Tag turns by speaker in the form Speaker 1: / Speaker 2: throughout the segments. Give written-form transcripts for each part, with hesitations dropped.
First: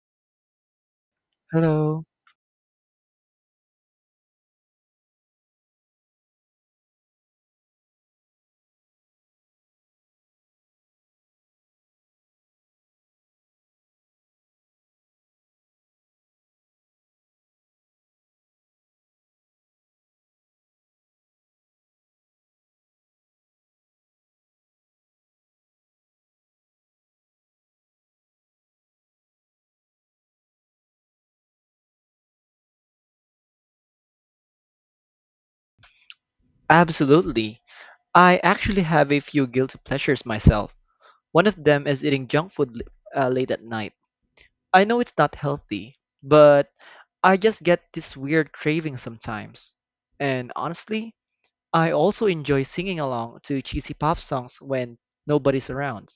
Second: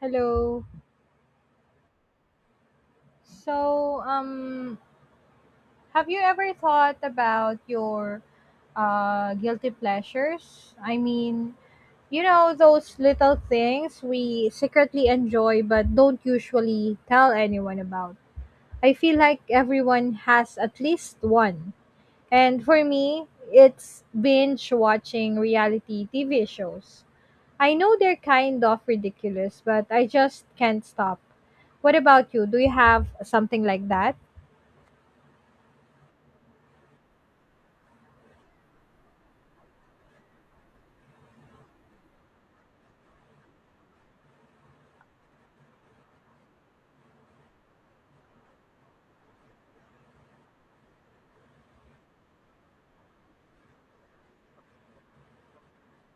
Speaker 1: Hello.
Speaker 2: Hello.
Speaker 1: So, um, have you ever thought about your guilty pleasures? Those little things we secretly enjoy but don't usually tell anyone about. I feel like everyone has at least one. And for me, it's binge watching reality TV shows. I know they're kind of ridiculous, but I just can't stop. What about you? Do you have something like that?
Speaker 2: Absolutely. I actually have a few guilty pleasures myself. One of them is eating junk food late at night. I know it's not healthy, but I just get this weird craving sometimes. And honestly, I also enjoy singing along to cheesy pop songs when nobody's around.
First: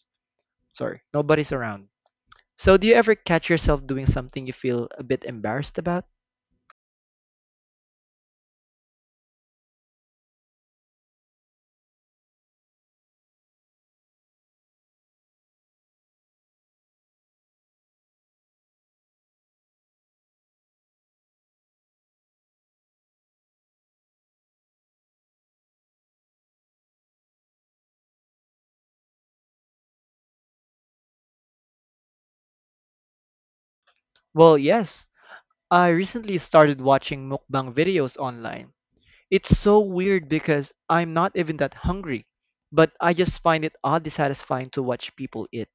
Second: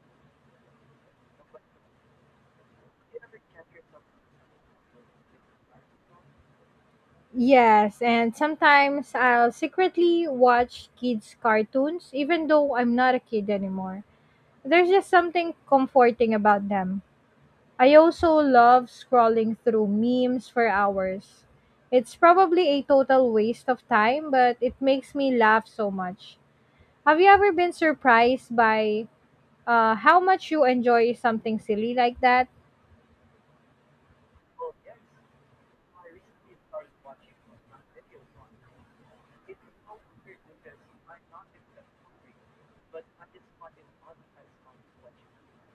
Speaker 2: Sorry, nobody's around. So, do you ever catch yourself doing something you feel a bit embarrassed about?
Speaker 1: Yes, and sometimes I'll secretly watch kids' cartoons even though I'm not a kid anymore. There's just something comforting about them. I also love scrolling through memes for hours. It's probably a total waste of time, but it makes me laugh so much. Have you ever been surprised by how much you enjoy something silly like that?
Speaker 2: Well, yes. I recently started watching mukbang videos online. It's so weird because I'm not even that hungry, but I just find it oddly satisfying to watch people eat.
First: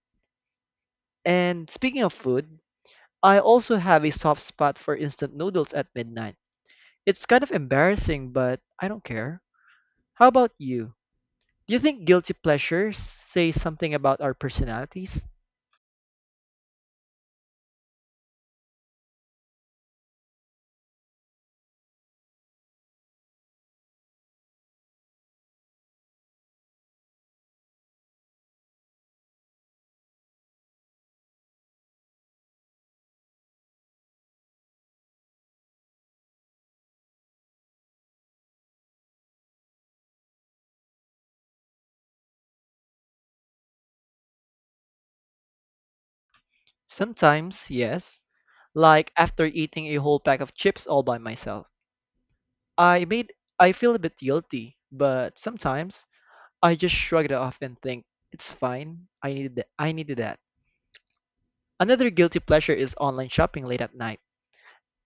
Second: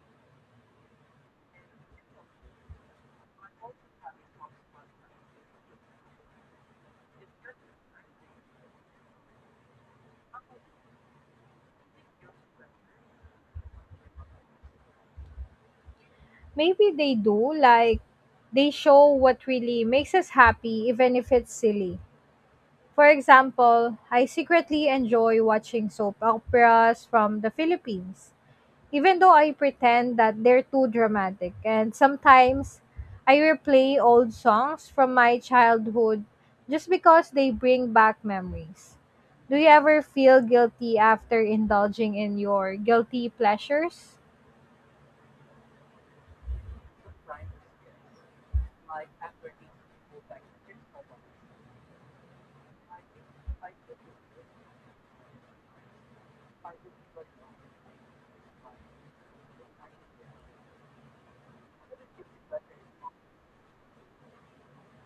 Speaker 2: And speaking of food, I also have a soft spot for instant noodles at midnight. It's kind of embarrassing, but I don't care. How about you? Do you think guilty pleasures say something about our personalities?
Speaker 1: Maybe they do, like, they show what really makes us happy, even if it's silly. For example, I secretly enjoy watching soap operas from the Philippines, even though I pretend that they're too dramatic. And sometimes I replay old songs from my childhood just because they bring back memories. Do you ever feel guilty after indulging in your guilty pleasures?
Speaker 2: Sometimes, yes. Like after eating a whole pack of chips all by myself. I made I feel a bit guilty, but sometimes I just shrug it off and think it's fine. I needed that. I needed that. Another guilty pleasure is online shopping late at night.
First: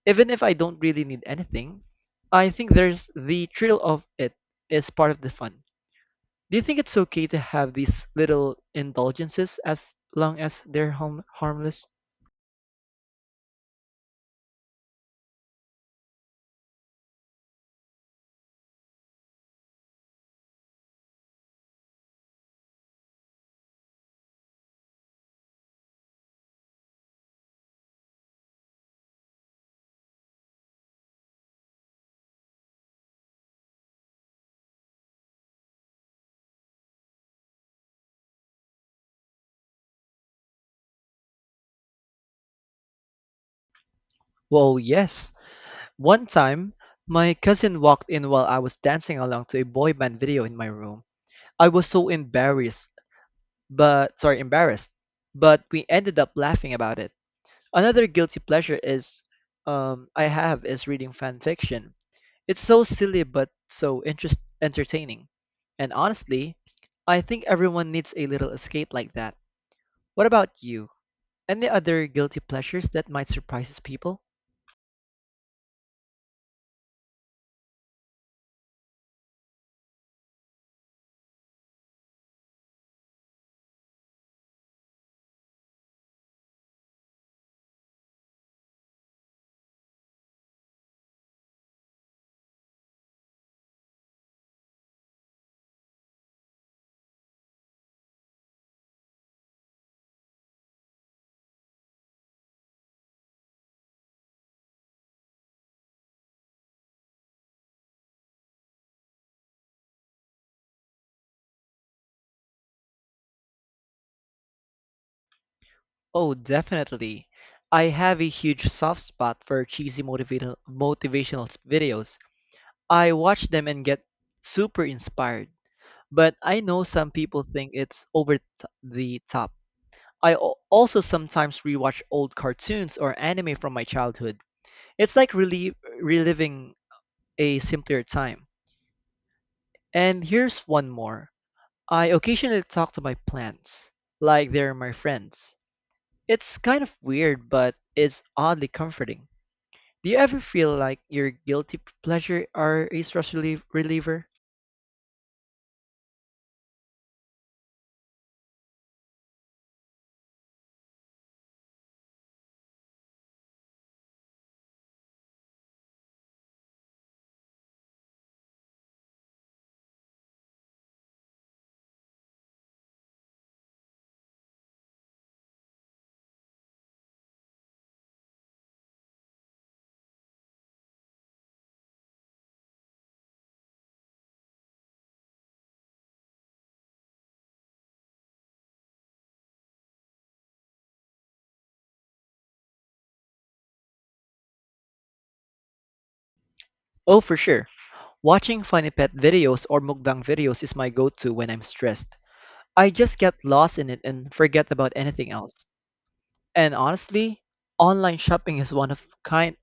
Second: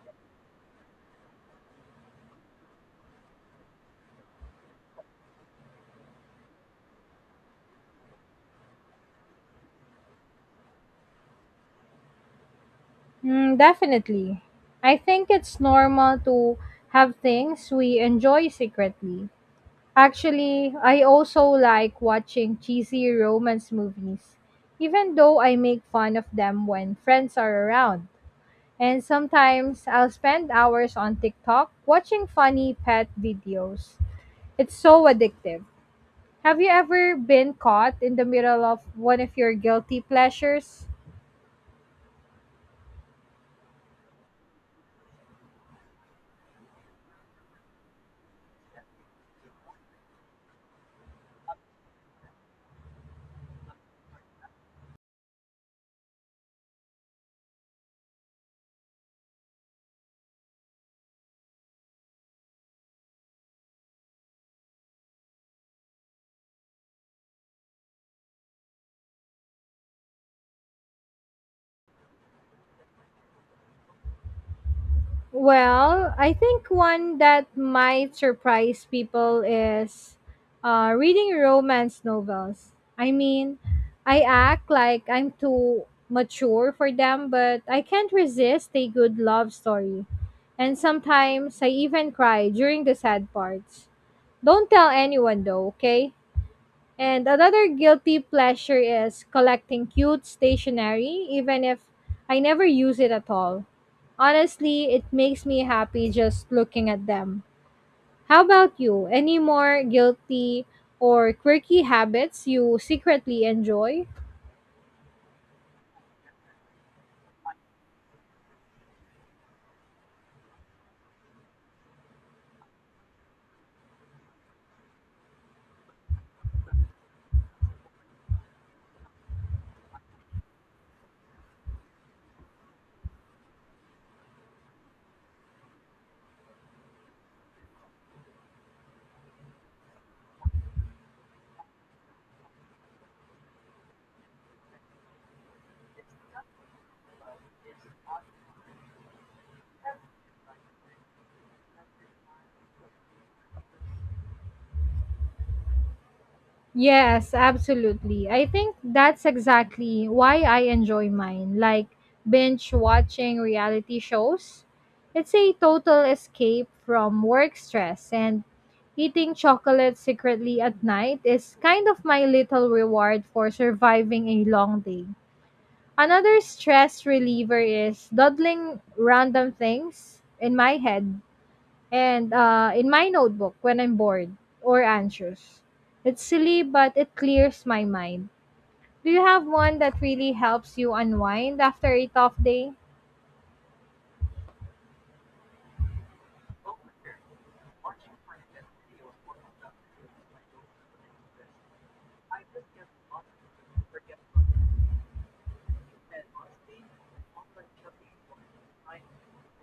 Speaker 2: Even if I don't really need anything, I think the thrill of it is part of the fun. Do you think it's okay to have these little indulgences as long as they're harmless?
Speaker 1: Mm, definitely. I think it's normal to have things we enjoy secretly. Actually, I also like watching cheesy romance movies, even though I make fun of them when friends are around. And sometimes I'll spend hours on TikTok watching funny pet videos. It's so addictive. Have you ever been caught in the middle of one of your guilty pleasures?
Speaker 2: Well, yes. One time, my cousin walked in while I was dancing along to a boy band video in my room. I was so embarrassed but sorry, embarrassed. But we ended up laughing about it. Another guilty pleasure is I have is reading fan fiction. It's so silly but so interest entertaining. And honestly, I think everyone needs a little escape like that. What about you? Any other guilty pleasures that might surprise people?
Speaker 1: Well, I think one that might surprise people is reading romance novels. I mean, I act like I'm too mature for them, but I can't resist a good love story. And sometimes I even cry during the sad parts. Don't tell anyone though, okay? And another guilty pleasure is collecting cute stationery, even if I never use it at all. Honestly, it makes me happy just looking at them. How about you? Any more guilty or quirky habits you secretly enjoy?
Speaker 2: Oh, definitely. I have a huge soft spot for cheesy motivational videos. I watch them and get super inspired, but I know some people think it's over the top. I also sometimes rewatch old cartoons or anime from my childhood. It's like reliving a simpler time. And here's one more. I occasionally talk to my plants, like they're my friends. It's kind of weird, but it's oddly comforting. Do you ever feel like your guilty pleasure are a stress reliever?
Speaker 1: Yes, absolutely. I think that's exactly why I enjoy mine, like binge watching reality shows. It's a total escape from work stress, and eating chocolate secretly at night is kind of my little reward for surviving a long day. Another stress reliever is doodling random things in my head and in my notebook when I'm bored or anxious. It's silly, but it clears my mind. Do you have one that really helps you unwind after a tough day?
Speaker 2: Oh, for sure. Watching funny pet videos or mukbang videos is my go-to when I'm stressed. I just get lost in it and forget about anything else. And honestly, online shopping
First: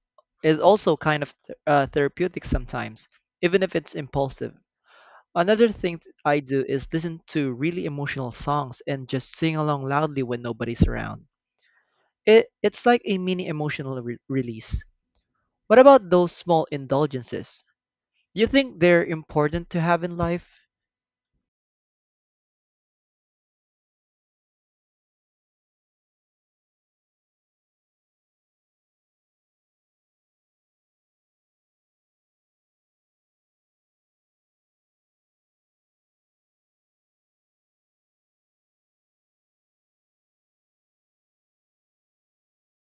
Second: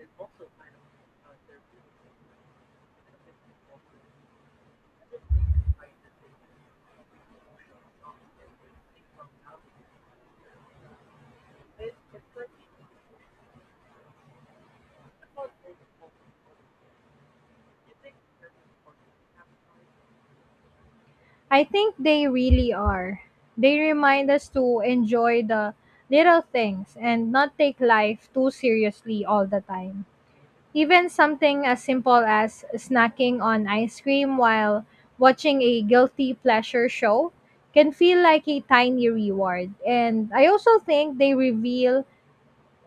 Speaker 2: is also kind of therapeutic sometimes, even if it's impulsive. Another thing I do is listen to really emotional songs and just sing along loudly when nobody's around. It's like a mini emotional release. What about those small indulgences? Do you think they're important to have in life?
Speaker 1: I think they really are. They remind us to enjoy the little things and not take life too seriously all the time. Even something as simple as snacking on ice cream while watching a guilty pleasure show can feel like a tiny reward. And I also think they reveal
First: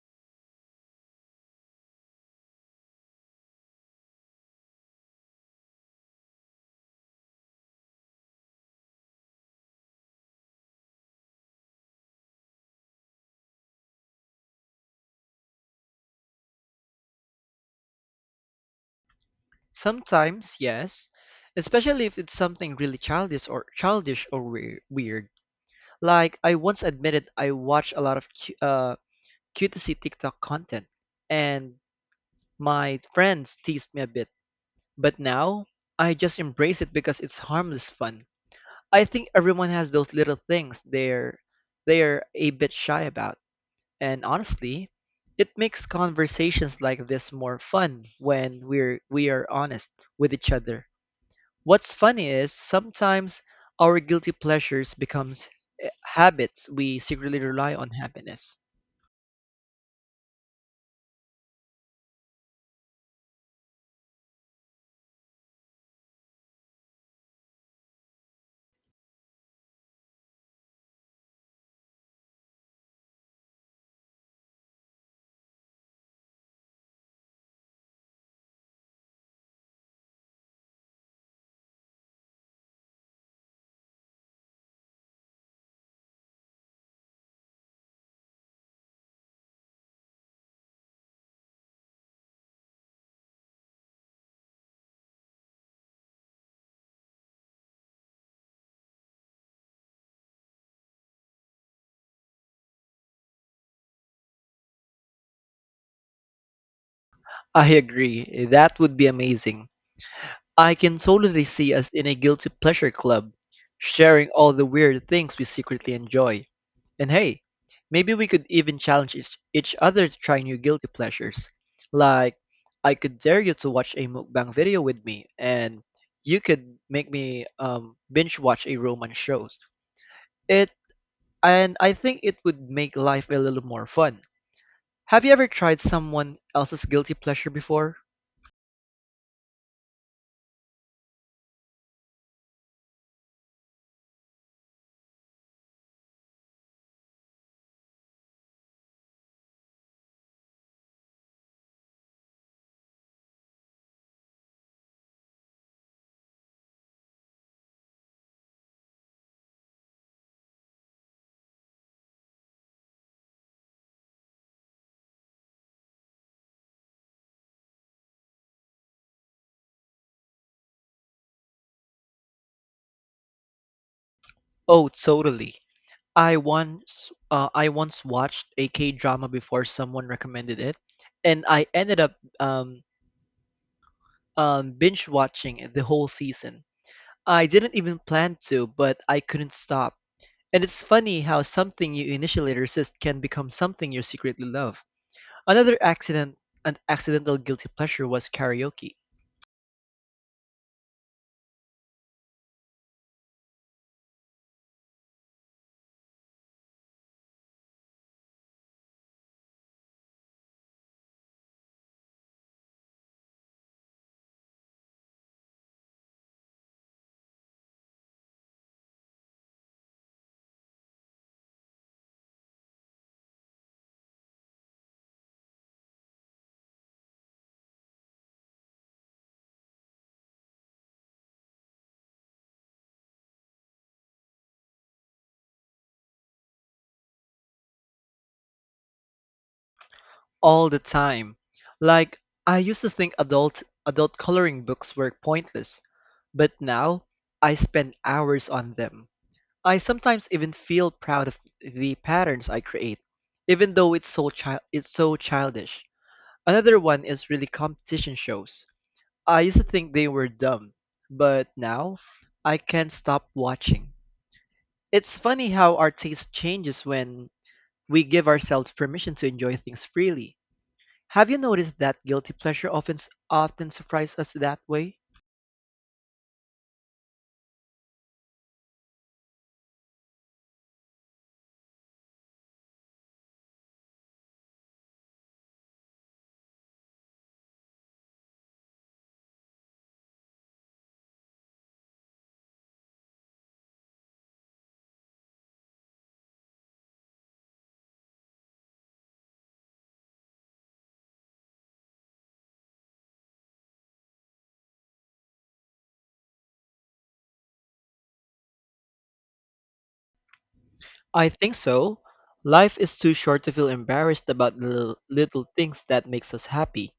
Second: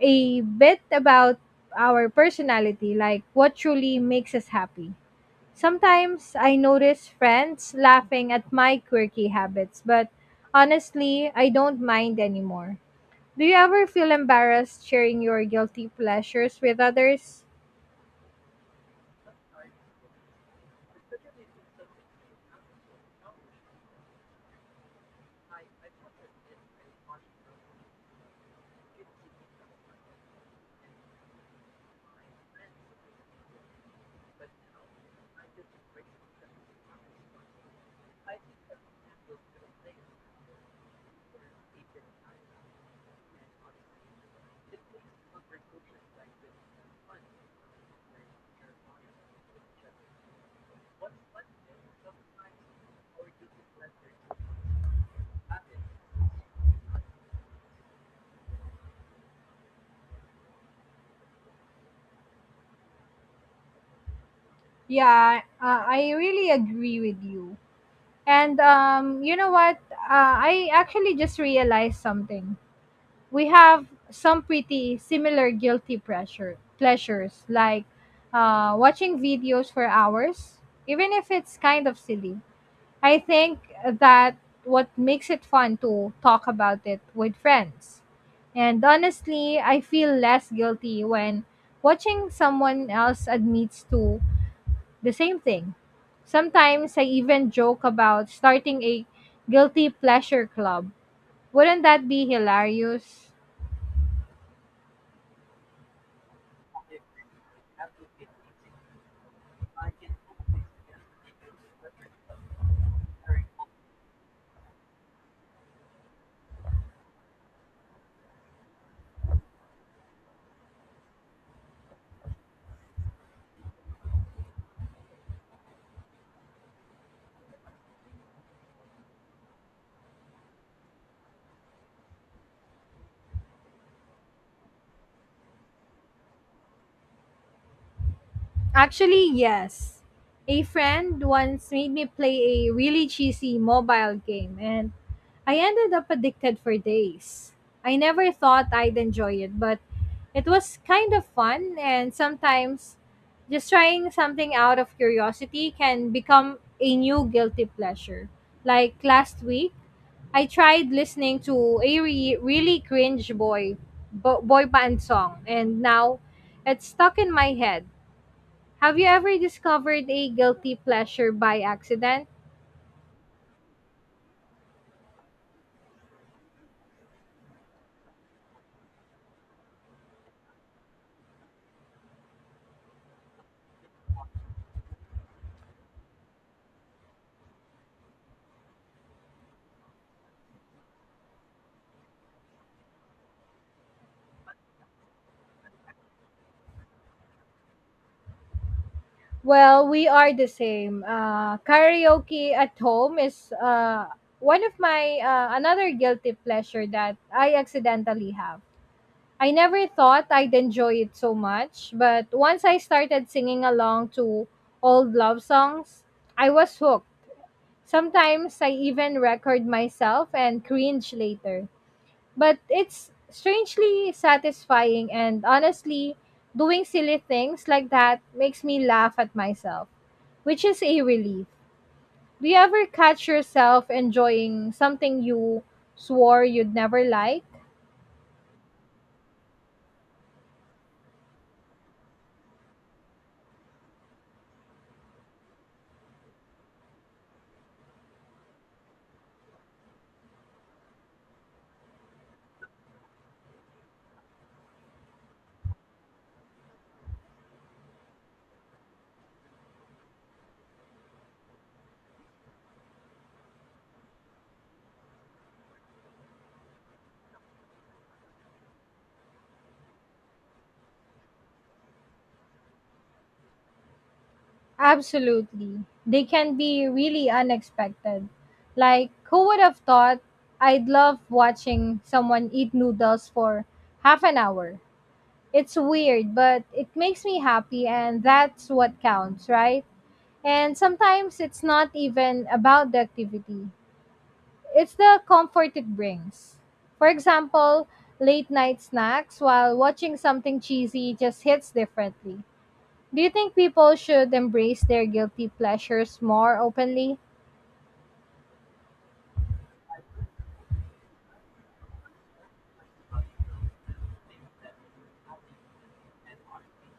Speaker 1: a bit about our personality, like what truly makes us happy. Sometimes I notice friends laughing at my quirky habits, but honestly, I don't mind anymore. Do you ever feel embarrassed sharing your guilty pleasures with others?
Speaker 2: Sometimes, yes, especially if it's something really weird. Like I once admitted I watch a lot of cutesy TikTok content, and my friends teased me a bit. But now I just embrace it because it's harmless fun. I think everyone has those little things they're a bit shy about, and honestly, it makes conversations like this more fun when we are honest with each other. What's funny is sometimes our guilty pleasures becomes habits we secretly rely on happiness.
Speaker 1: Yeah, I really agree with you. And You know what? I actually just realized something. We have some pretty similar guilty pressure pleasures, like watching videos for hours, even if it's kind of silly. I think that what makes it fun to talk about it with friends. And honestly, I feel less guilty when watching someone else admits to the same thing. Sometimes I even joke about starting a guilty pleasure club. Wouldn't that be hilarious?
Speaker 2: I agree. That would be amazing. I can totally see us in a guilty pleasure club, sharing all the weird things we secretly enjoy. And hey, maybe we could even challenge each other to try new guilty pleasures. Like, I could dare you to watch a mukbang video with me, and you could make me binge watch a romance show. It and I think it would make life a little more fun. Have you ever tried someone else's guilty pleasure before?
Speaker 1: Actually, yes. A friend once made me play a really cheesy mobile game, and I ended up addicted for days. I never thought I'd enjoy it, but it was kind of fun, and sometimes just trying something out of curiosity can become a new guilty pleasure. Like last week, I tried listening to a really cringe boy band song and now it's stuck in my head. Have you ever discovered a guilty pleasure by accident?
Speaker 2: Oh, totally. I once watched a K drama before someone recommended it, and I ended up um, binge watching the whole season. I didn't even plan to, but I couldn't stop. And it's funny how something you initially resist can become something you secretly love. Another accident, an accidental guilty pleasure was karaoke.
Speaker 1: Well, we are the same. Karaoke at home is one of my another guilty pleasure that I accidentally have. I never thought I'd enjoy it so much, but once I started singing along to old love songs, I was hooked. Sometimes I even record myself and cringe later. But it's strangely satisfying, and honestly, doing silly things like that makes me laugh at myself, which is a relief. Do you ever catch yourself enjoying something you swore you'd never like?
Speaker 2: All the time. Like I used to think adult coloring books were pointless, but now I spend hours on them. I sometimes even feel proud of the patterns I create, even though it's so childish. Another one is really competition shows. I used to think they were dumb, but now I can't stop watching. It's funny how our taste changes when we give ourselves permission to enjoy things freely. Have you noticed that guilty pleasure often surprises us that way?
Speaker 1: Absolutely. They can be really unexpected. Like, who would have thought I'd love watching someone eat noodles for half an hour? It's weird, but it makes me happy, and that's what counts, right? And sometimes it's not even about the activity, it's the comfort it brings. For example, late night snacks while watching something cheesy just hits differently. Do you think people should embrace their guilty pleasures more openly?
Speaker 2: I think so. Life is too short to feel embarrassed about the little things that makes us happy.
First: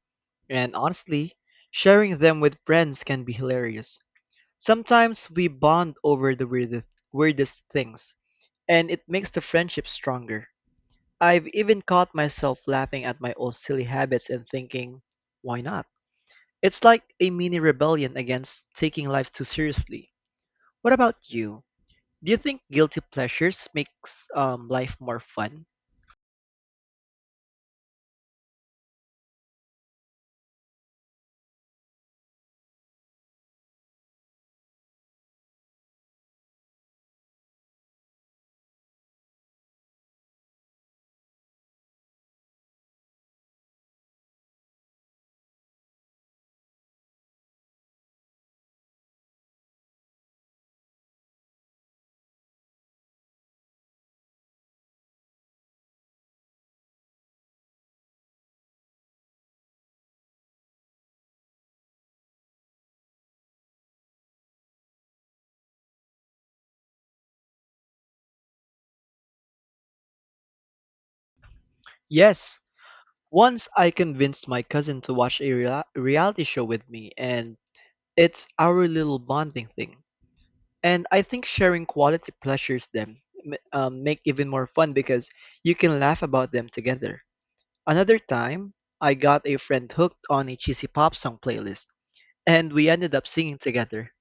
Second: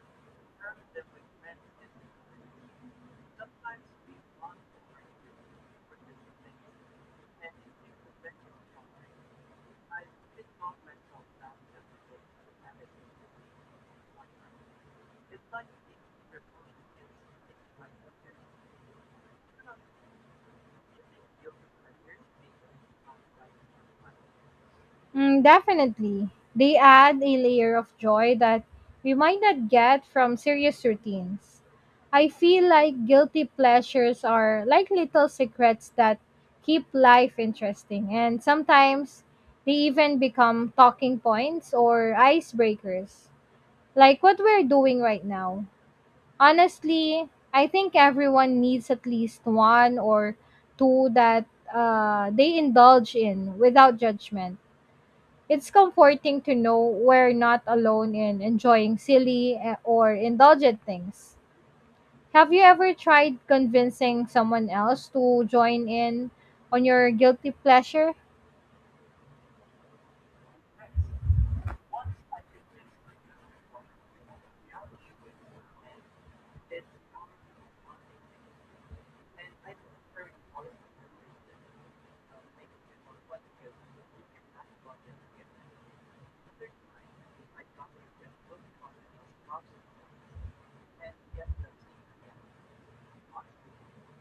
Speaker 2: And honestly, sharing them with friends can be hilarious. Sometimes we bond over the weirdest things, and it makes the friendship stronger. I've even caught myself laughing at my own silly habits and thinking, why not? It's like a mini rebellion against taking life too seriously. What about you? Do you think guilty pleasures makes life more
Speaker 1: Mm,
Speaker 2: fun?
Speaker 1: definitely. They add a layer of joy that we might not get from serious routines. I feel like guilty pleasures are like little secrets that keep life interesting, and sometimes they even become talking points or icebreakers, like what we're doing right now. Honestly, I think everyone needs at least one or two that they indulge in without judgment. It's comforting to know we're not alone in enjoying silly or indulgent things. Have you ever tried convincing someone else to join in on your guilty pleasure?
Speaker 2: Yes. Once I convinced my cousin to watch a reality show with me, and it's our little bonding thing. And I think sharing quality pleasures make even more fun because you can laugh about them together. Another time, I got a friend hooked on a cheesy pop song playlist, and we ended up singing together.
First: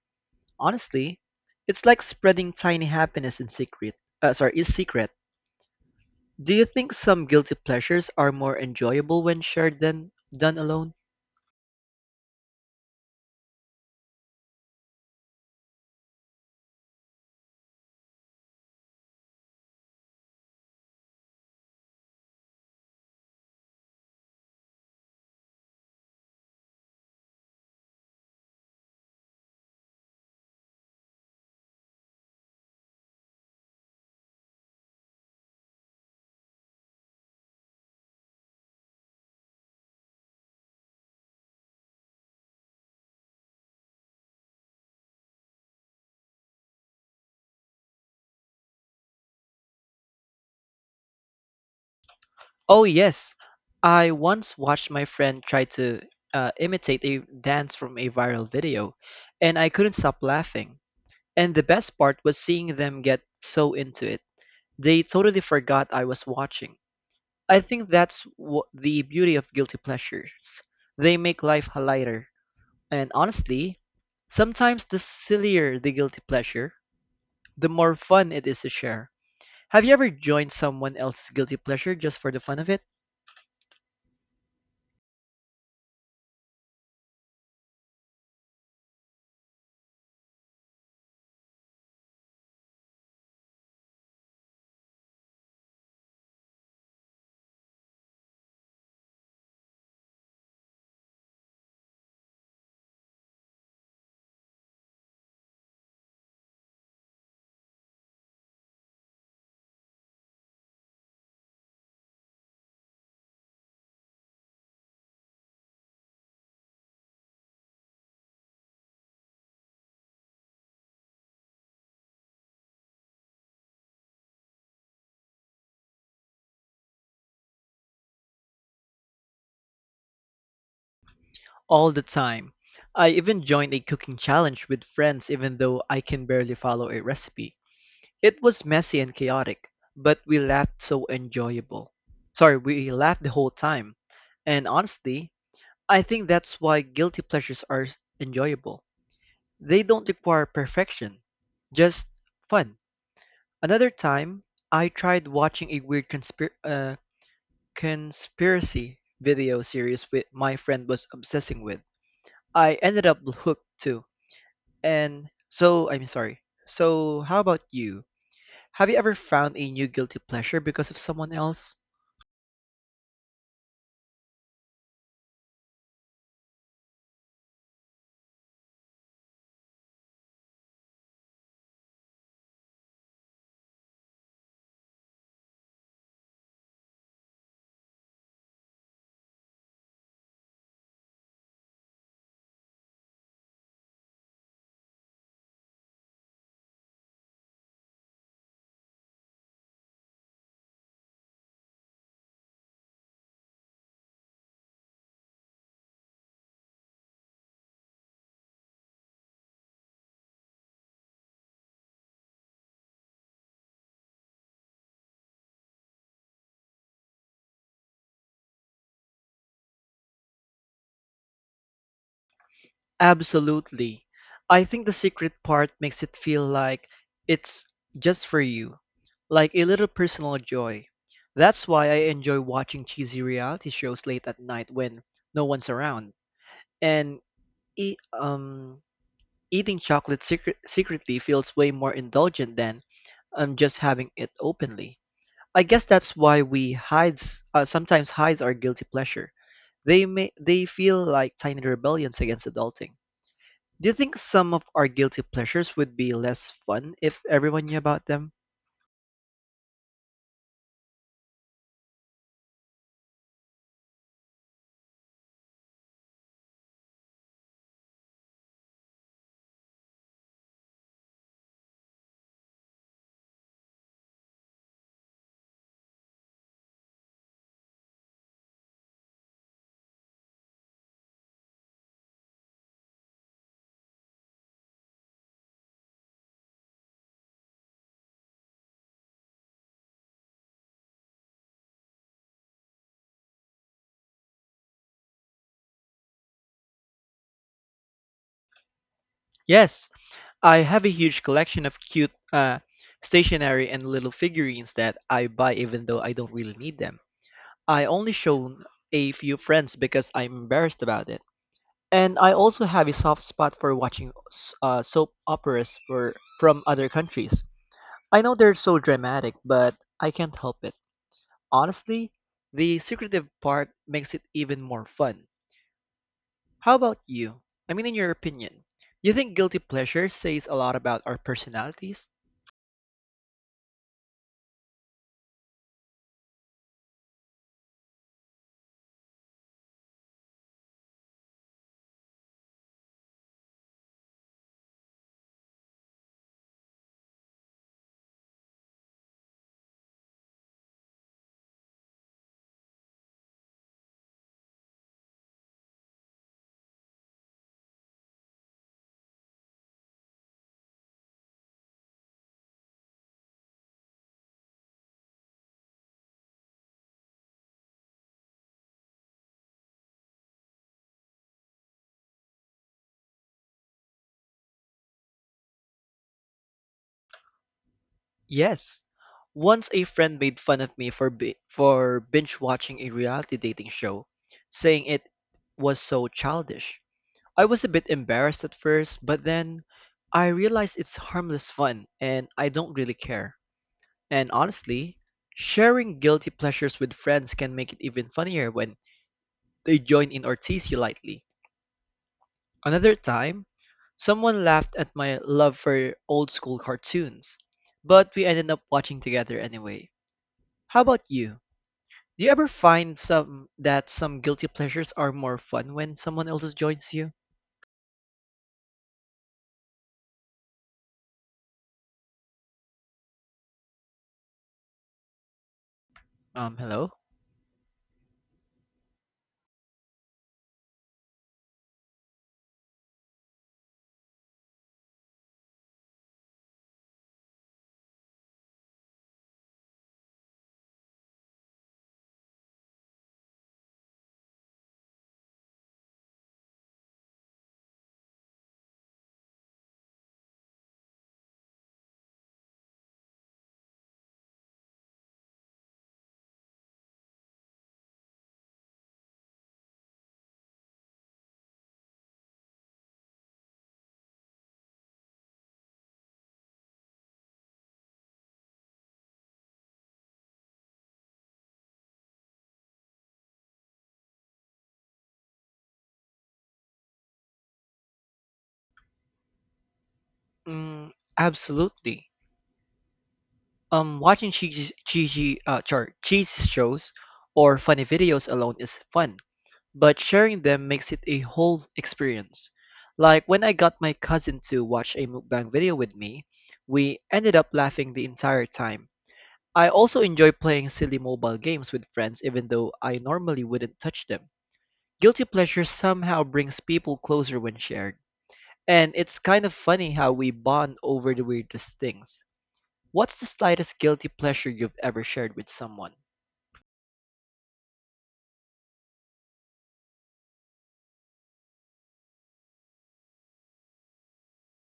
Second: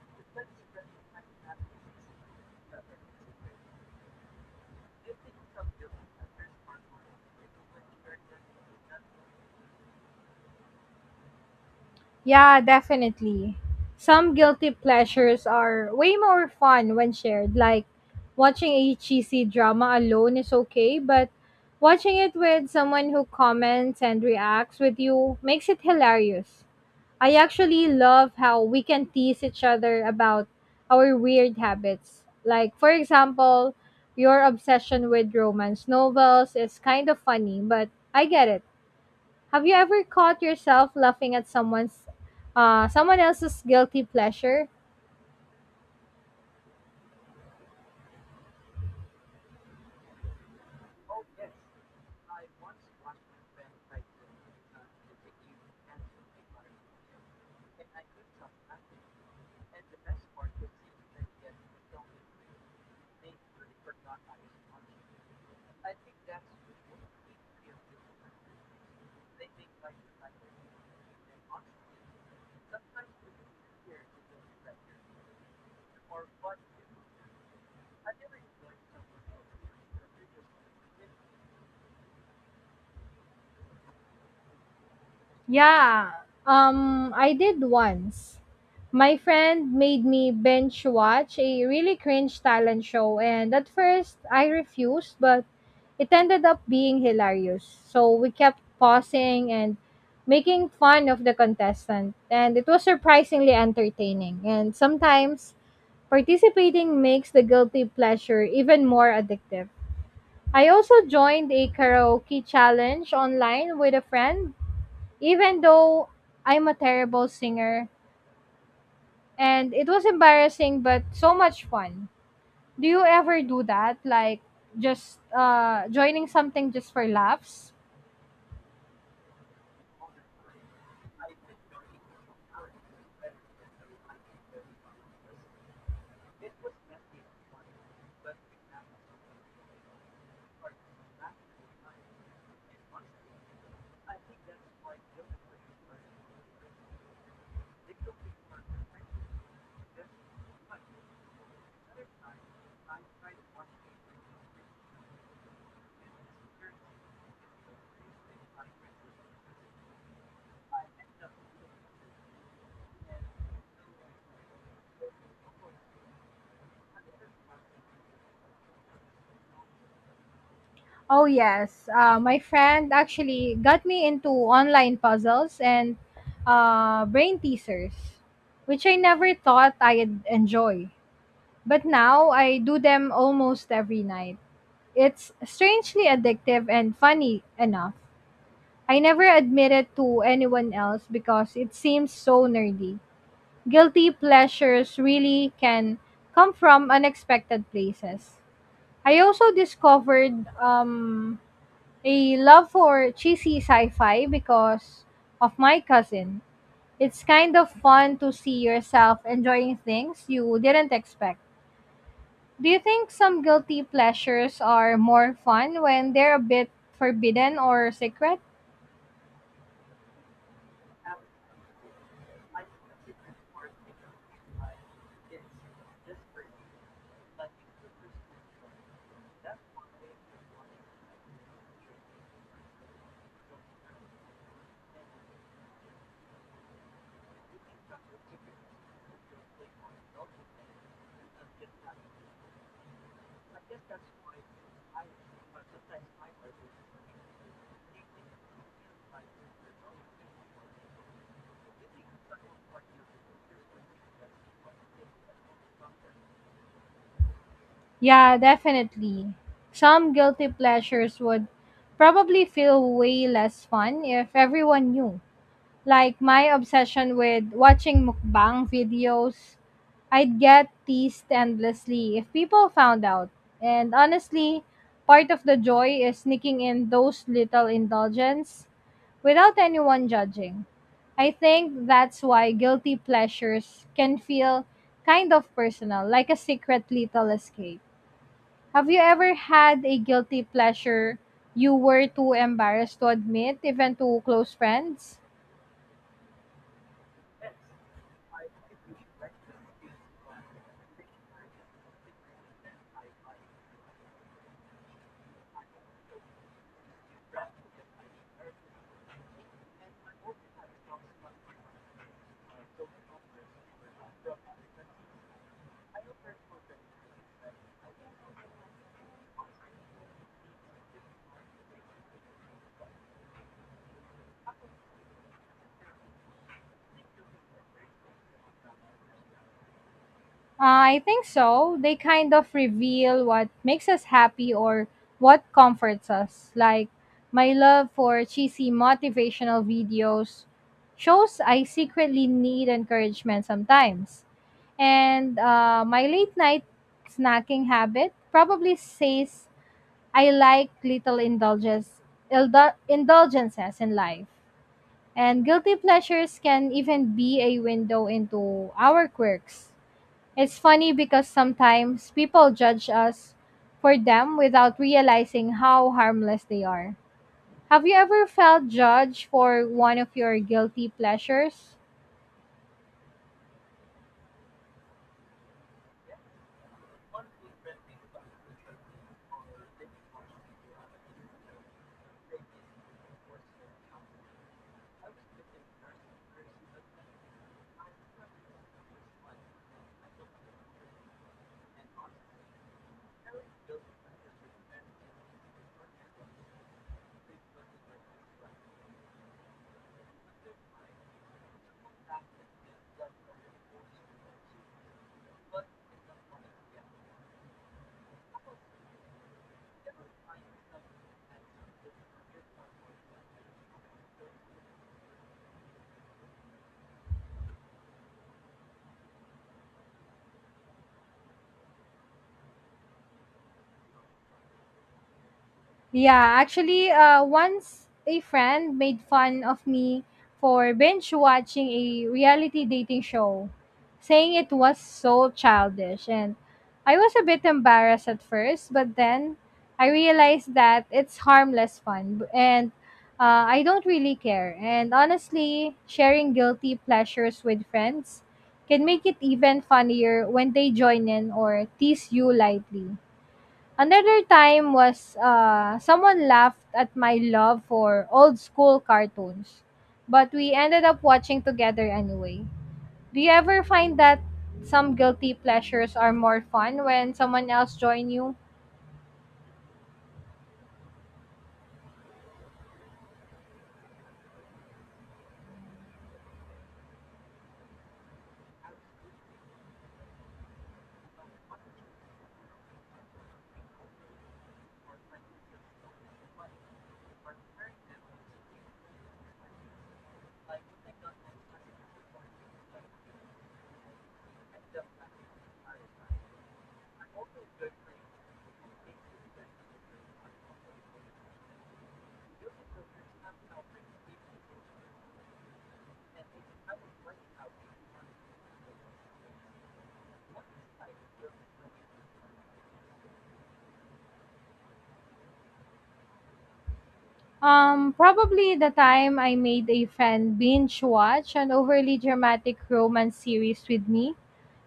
Speaker 2: Honestly, it's like spreading tiny happiness in secret. Uh, sorry, in secret Do you think some guilty pleasures are more enjoyable when shared than done alone?
Speaker 1: Yeah, definitely. Some guilty pleasures are way more fun when shared, like watching a cheesy drama alone is okay, but watching it with someone who comments and reacts with you makes it hilarious. I actually love how we can tease each other about our weird habits. Like, for example, your obsession with romance novels is kind of funny, but I get it. Have you ever caught yourself laughing at someone else's guilty pleasure?
Speaker 2: Oh, yes. I once watched my friend try to imitate a dance from a viral video, and I couldn't stop laughing. And the best part was seeing them get so into it. They totally forgot I was watching. I think that's what the beauty of guilty pleasures. They make life lighter. And honestly, sometimes the sillier the guilty pleasure, the more fun it is to share. Have you ever joined someone else's guilty pleasure just for the fun of it?
Speaker 1: Yeah, I did once. My friend made me binge watch a really cringe talent show, and at first I refused, but it ended up being hilarious. So we kept pausing and making fun of the contestant, and it was surprisingly entertaining. And sometimes participating makes the guilty pleasure even more addictive. I also joined a karaoke challenge online with a friend, even though I'm a terrible singer. And it was embarrassing, but so much fun. Do you ever do that? Like, just joining something just for laughs?
Speaker 2: All the time. I even joined a cooking challenge with friends even though I can barely follow a recipe. It was messy and chaotic, but we laughed so enjoyable. Sorry, We laughed the whole time. And honestly, I think that's why guilty pleasures are enjoyable. They don't require perfection, just fun. Another time, I tried watching a weird conspiracy video series with my friend was obsessing with. I ended up hooked too. And so I'm sorry. So how about you? Have you ever found a new guilty pleasure because of
Speaker 1: Oh
Speaker 2: someone else?
Speaker 1: yes, my friend actually got me into online puzzles and brain teasers, which I never thought I'd enjoy. But now I do them almost every night. It's strangely addictive and funny enough. I never admit it to anyone else because it seems so nerdy. Guilty pleasures really can come from unexpected places. I also discovered a love for cheesy sci-fi because of my cousin. It's kind of fun to see yourself enjoying things you didn't expect. Do you think some guilty pleasures are more fun when they're a bit forbidden or secret?
Speaker 2: Absolutely. I think the secret part makes it feel like it's just for you, like a little personal joy. That's why I enjoy watching cheesy reality shows late at night when no one's around. And e- um eating chocolate secretly feels way more indulgent than just having it openly. I guess that's why we hides sometimes hides our guilty pleasure. They feel like tiny rebellions against adulting. Do you think some of our guilty pleasures would be less fun if everyone knew about them?
Speaker 1: Yeah, definitely. Some guilty pleasures would probably feel way less fun if everyone knew. Like my obsession with watching mukbang videos, I'd get teased endlessly if people found out. And honestly, part of the joy is sneaking in those little indulgences without anyone judging. I think that's why guilty pleasures can feel kind of personal, like a secret little escape. Have you ever had a guilty pleasure you were too embarrassed to admit, even to close friends?
Speaker 2: Yes, I have a huge collection of cute stationery and little figurines that I buy even though I don't really need them. I only show a few friends because I'm embarrassed about it. And I also have a soft spot for watching soap operas from other countries. I know they're so dramatic, but I can't help it. Honestly, the secretive part makes it even more fun. How about you? I mean, in your opinion, you think guilty pleasure says a lot
Speaker 1: I
Speaker 2: about our
Speaker 1: think so. They
Speaker 2: personalities?
Speaker 1: kind of reveal what makes us happy or what comforts us. Like my love for cheesy motivational videos shows I secretly need encouragement sometimes. And my late night snacking habit probably says I like little indulges, indulgences in life. And guilty pleasures can even be a window into our quirks. It's funny because sometimes people judge us for them without realizing how harmless they are. Have you ever felt judged for one of your guilty pleasures?
Speaker 2: Yes. Once a friend made fun of me for for binge watching a reality dating show, saying it was so childish. I was a bit embarrassed at first, but then I realized it's harmless fun and I don't really care. And honestly, sharing guilty pleasures with friends can make it even funnier when they join in or tease you lightly. Another time, someone laughed at my love for old school cartoons, but we ended up watching together anyway. How about you? Do you ever find some guilty pleasures are more fun when someone else joins you? Hello?
Speaker 1: Once a friend made fun of me for binge watching a reality dating show, saying it was so childish. And I was a bit embarrassed at first, but then I realized that it's harmless fun and I don't really care. And honestly, sharing guilty pleasures with friends can make it even funnier when they join in or tease you lightly. Another time was someone laughed at my love for old school cartoons, but we ended up watching together anyway. Do you ever find that some guilty pleasures are more fun when someone else join you?
Speaker 2: Mm, absolutely. Watching cheese shows or funny videos alone is fun, but sharing them makes it a whole experience. Like when I got my cousin to watch a mukbang video with me, we ended up laughing the entire time. I also enjoy playing silly mobile games with friends, even though I normally wouldn't touch them. Guilty pleasure somehow brings people closer when shared, and it's kind of funny how we bond over the weirdest things. What's the slightest guilty pleasure you've ever shared with someone?
Speaker 1: Probably the time I made a friend binge watch an overly dramatic romance series with me.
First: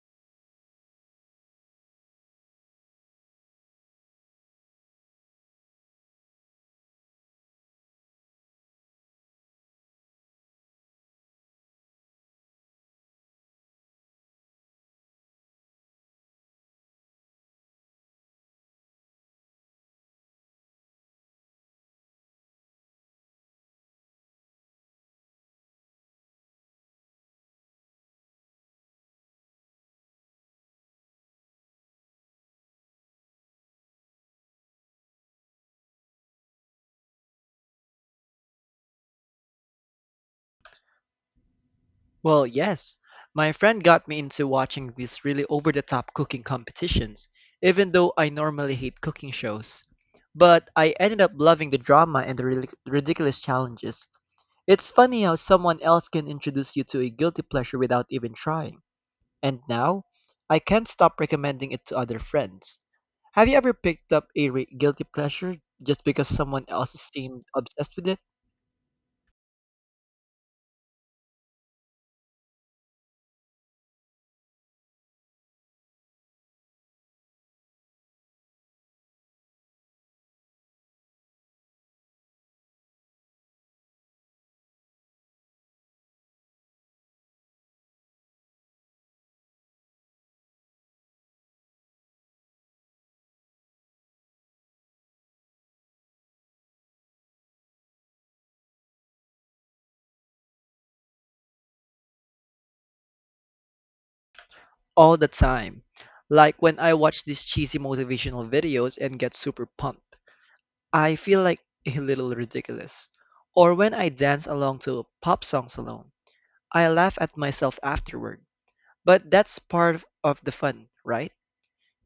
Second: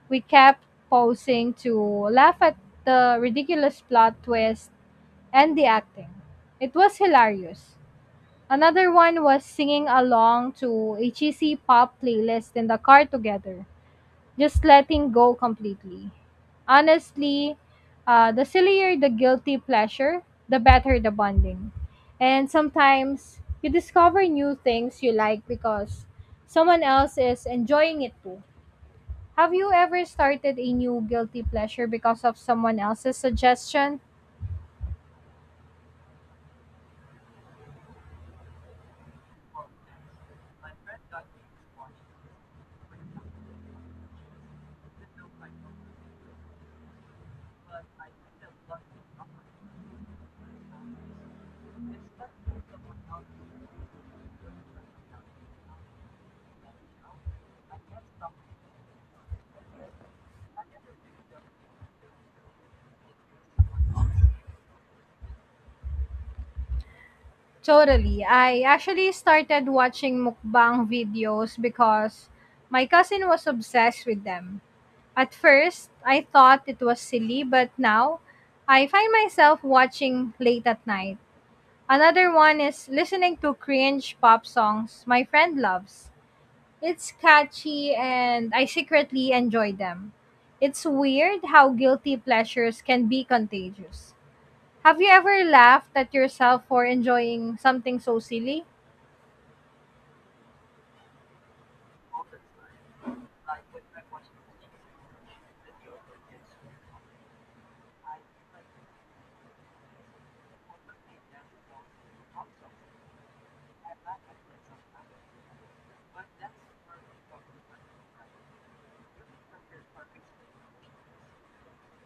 Speaker 1: We kept pausing to laugh at the ridiculous plot twist and the acting. It was hilarious. Another one was singing along to a cheesy pop playlist in the car together, just letting go completely. Honestly, the sillier the guilty pleasure, the better the bonding. And sometimes you discover new things you like because someone else is enjoying it too. Have you ever started a new guilty pleasure because of someone else's suggestion?
Speaker 2: Well, yes. My friend got me into watching these really over the top cooking competitions, even though I normally hate cooking shows. But I ended up loving the drama and the ridiculous challenges. It's funny how someone else can introduce you to a guilty pleasure without even trying. And now, I can't stop recommending it to other friends. Have you ever picked up a guilty pleasure just because someone else seemed obsessed with it?
Speaker 1: Totally. I actually started watching mukbang videos because my cousin was obsessed with them. At first, I thought it was silly, but now I find myself watching late at night. Another one is listening to cringe pop songs my friend loves. It's catchy and I secretly enjoy them. It's weird how guilty pleasures can be contagious. Have you ever laughed at yourself for enjoying something so silly?
Speaker 2: All the time. Like when I watch these cheesy motivational videos and get super pumped. I feel like a little ridiculous. Or when I dance along to pop songs alone. I laugh at myself afterward. But that's of the fun, right?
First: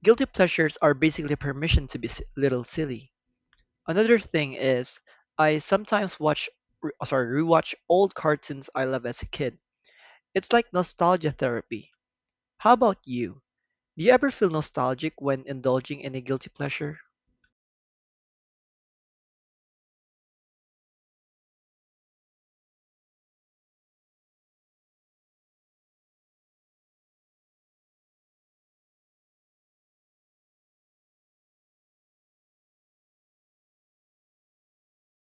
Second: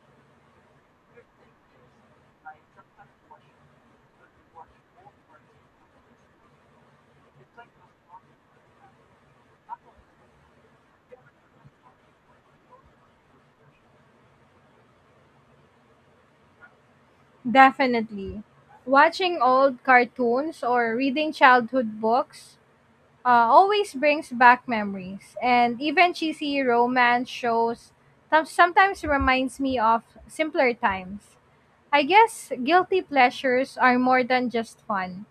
Speaker 2: Guilty pleasures are basically permission to be little silly. Another thing is, I sometimes rewatch old cartoons I loved as a kid. It's like nostalgia therapy. How about you? Do you ever feel nostalgic when indulging in a guilty pleasure?
Speaker 1: Definitely. Watching old cartoons or reading childhood books always brings back memories. And even cheesy romance shows sometimes reminds me of simpler times. I guess guilty pleasures are more than just fun,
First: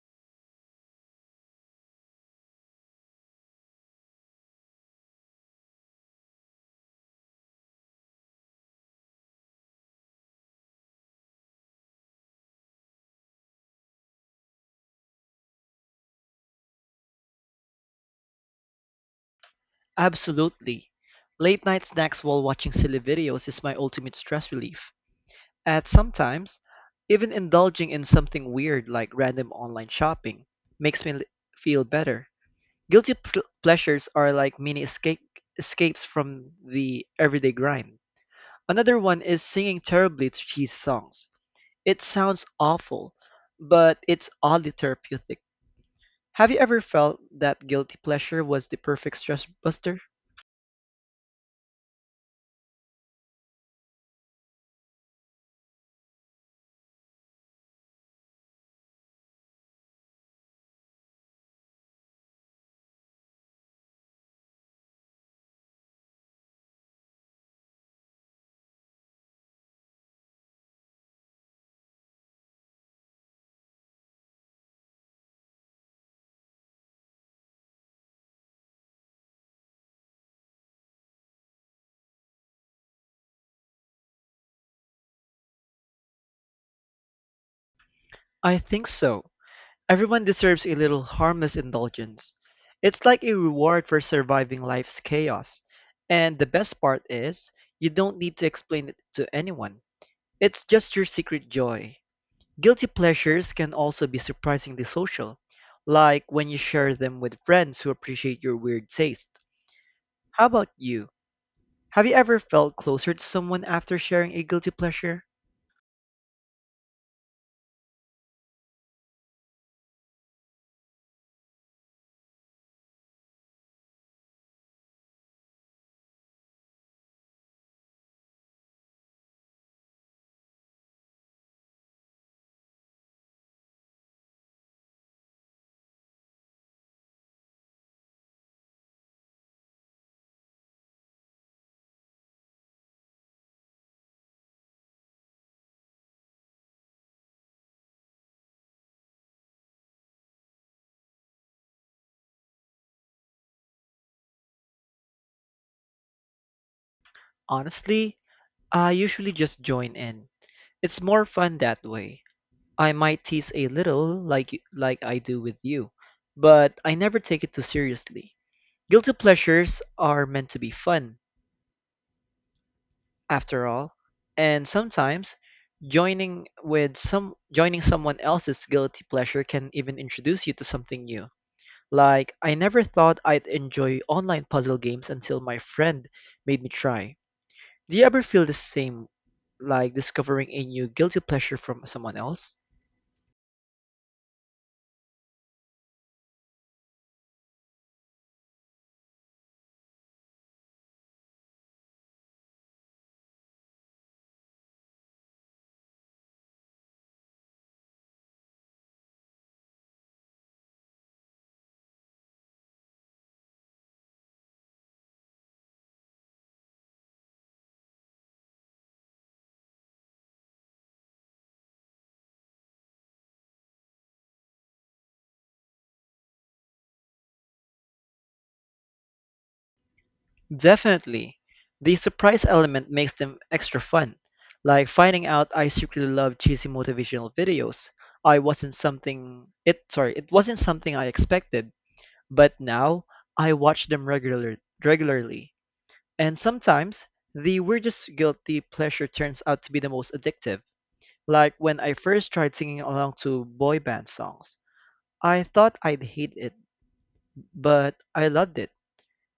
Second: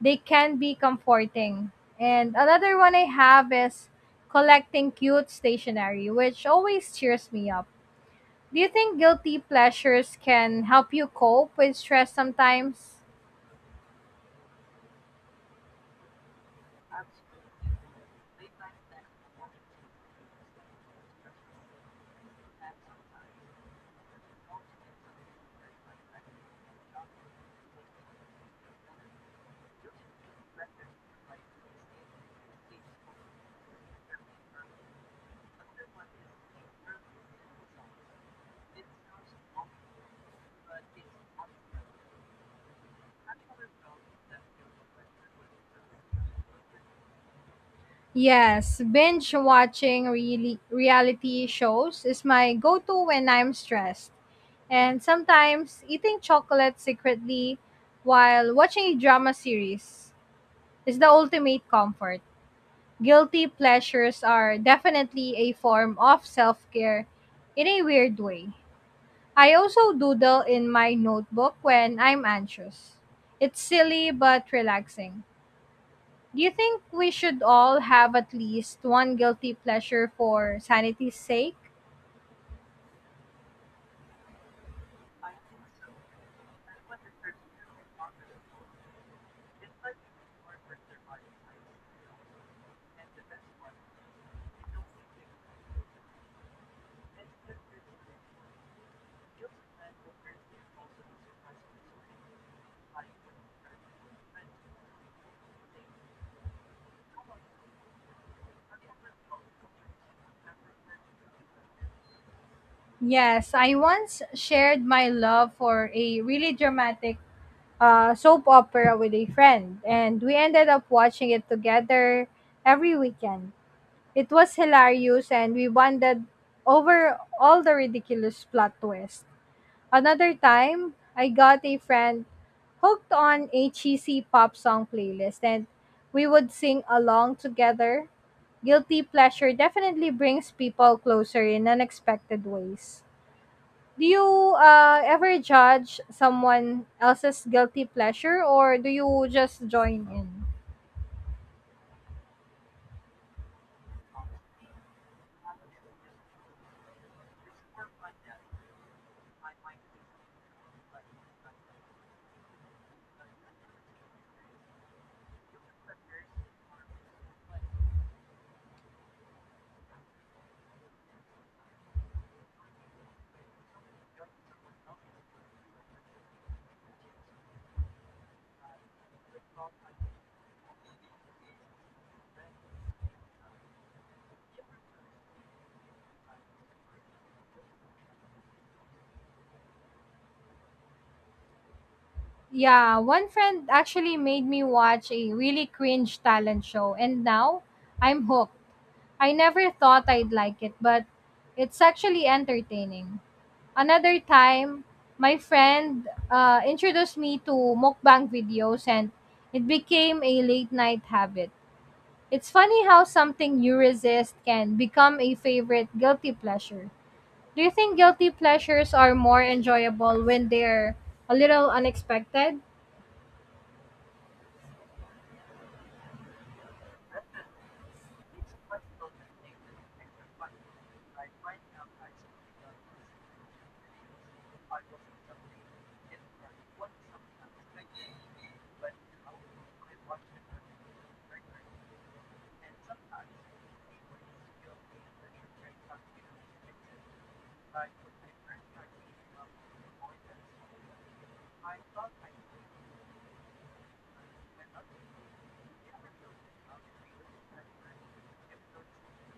Speaker 1: they can be comforting. And another one I have is collecting cute stationery, which always cheers me up. Do you think guilty pleasures can help you cope with stress sometimes?
Speaker 2: Absolutely. Late night snacks while watching silly videos is my ultimate stress relief. And sometimes, even indulging in something weird like random online shopping makes me feel better. Guilty pleasures are like mini escapes from the everyday grind. Another one is singing terribly to cheesy songs. It sounds awful, but it's oddly therapeutic. Have you ever felt that guilty pleasure was the
Speaker 1: Yes,
Speaker 2: perfect
Speaker 1: binge
Speaker 2: stress buster?
Speaker 1: watching really reality shows is my go-to when I'm stressed. And sometimes eating chocolate secretly while watching a drama series is the ultimate comfort. Guilty pleasures are definitely a form of self-care in a weird way. I also doodle in my notebook when I'm anxious. It's silly but relaxing. Do you think we should all have at least one guilty pleasure for sanity's sake?
Speaker 2: I think so. Everyone deserves a little harmless indulgence. It's like a reward for surviving life's chaos. And the best part is, you don't need to explain it to anyone. It's just your secret joy. Guilty pleasures can also be surprisingly social, like when you share them with friends who appreciate your weird taste. How about you? Have you ever felt closer to
Speaker 1: Yes,
Speaker 2: someone
Speaker 1: I
Speaker 2: after
Speaker 1: once
Speaker 2: sharing a guilty
Speaker 1: shared my
Speaker 2: pleasure?
Speaker 1: love for a really dramatic soap opera with a friend, and we ended up watching it together every weekend. It was hilarious, and we bonded over all the ridiculous plot twists. Another time, I got a friend hooked on a cheesy pop song playlist and we would sing along together. Guilty pleasure definitely brings people closer in unexpected ways. Do you ever judge someone else's guilty pleasure or do you just join in?
Speaker 2: Honestly, I usually just join in. It's more fun that way. I might tease a little, like I do with you, but I never take it too seriously. Guilty pleasures are meant to be fun, after all, and sometimes joining someone else's guilty pleasure can even introduce you to something new. Like I never thought I'd enjoy online puzzle games until my friend made me try. Do you ever feel the same, like discovering a new guilty pleasure from someone else?
Speaker 1: Yeah, one friend actually made me watch a really cringe talent show and now I'm hooked. I never thought I'd like it, but it's actually entertaining. Another time, my friend introduced me to mukbang videos and it became a late night habit. It's funny how something you resist can become a favorite guilty pleasure. Do you think guilty pleasures are more enjoyable when they're a little unexpected?
Speaker 2: Definitely. The surprise element makes them extra fun. Like finding out I secretly love cheesy motivational videos. I wasn't something it sorry, it wasn't something I expected, but now I watch them regularly. And sometimes the weirdest guilty pleasure turns out to be the most addictive. Like when I first tried singing along to boy band songs. I thought I'd hate it, but I loved it.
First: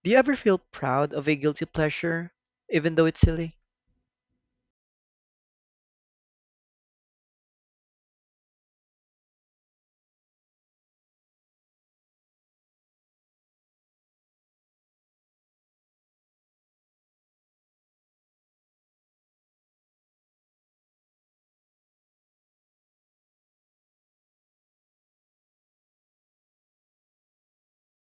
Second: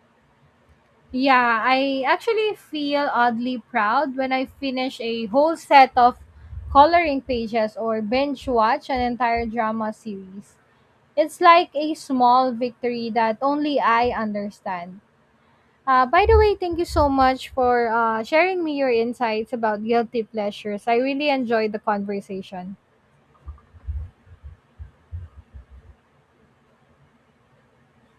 Speaker 2: Do you ever feel proud of a
Speaker 1: Yeah,
Speaker 2: guilty
Speaker 1: I
Speaker 2: pleasure,
Speaker 1: actually
Speaker 2: even
Speaker 1: feel
Speaker 2: though it's silly?
Speaker 1: oddly proud when I finish a whole set of coloring pages or binge watch an entire drama series. It's like a small victory that only I understand. By the way, thank you so much for sharing me your insights about guilty pleasures. I really enjoyed the conversation.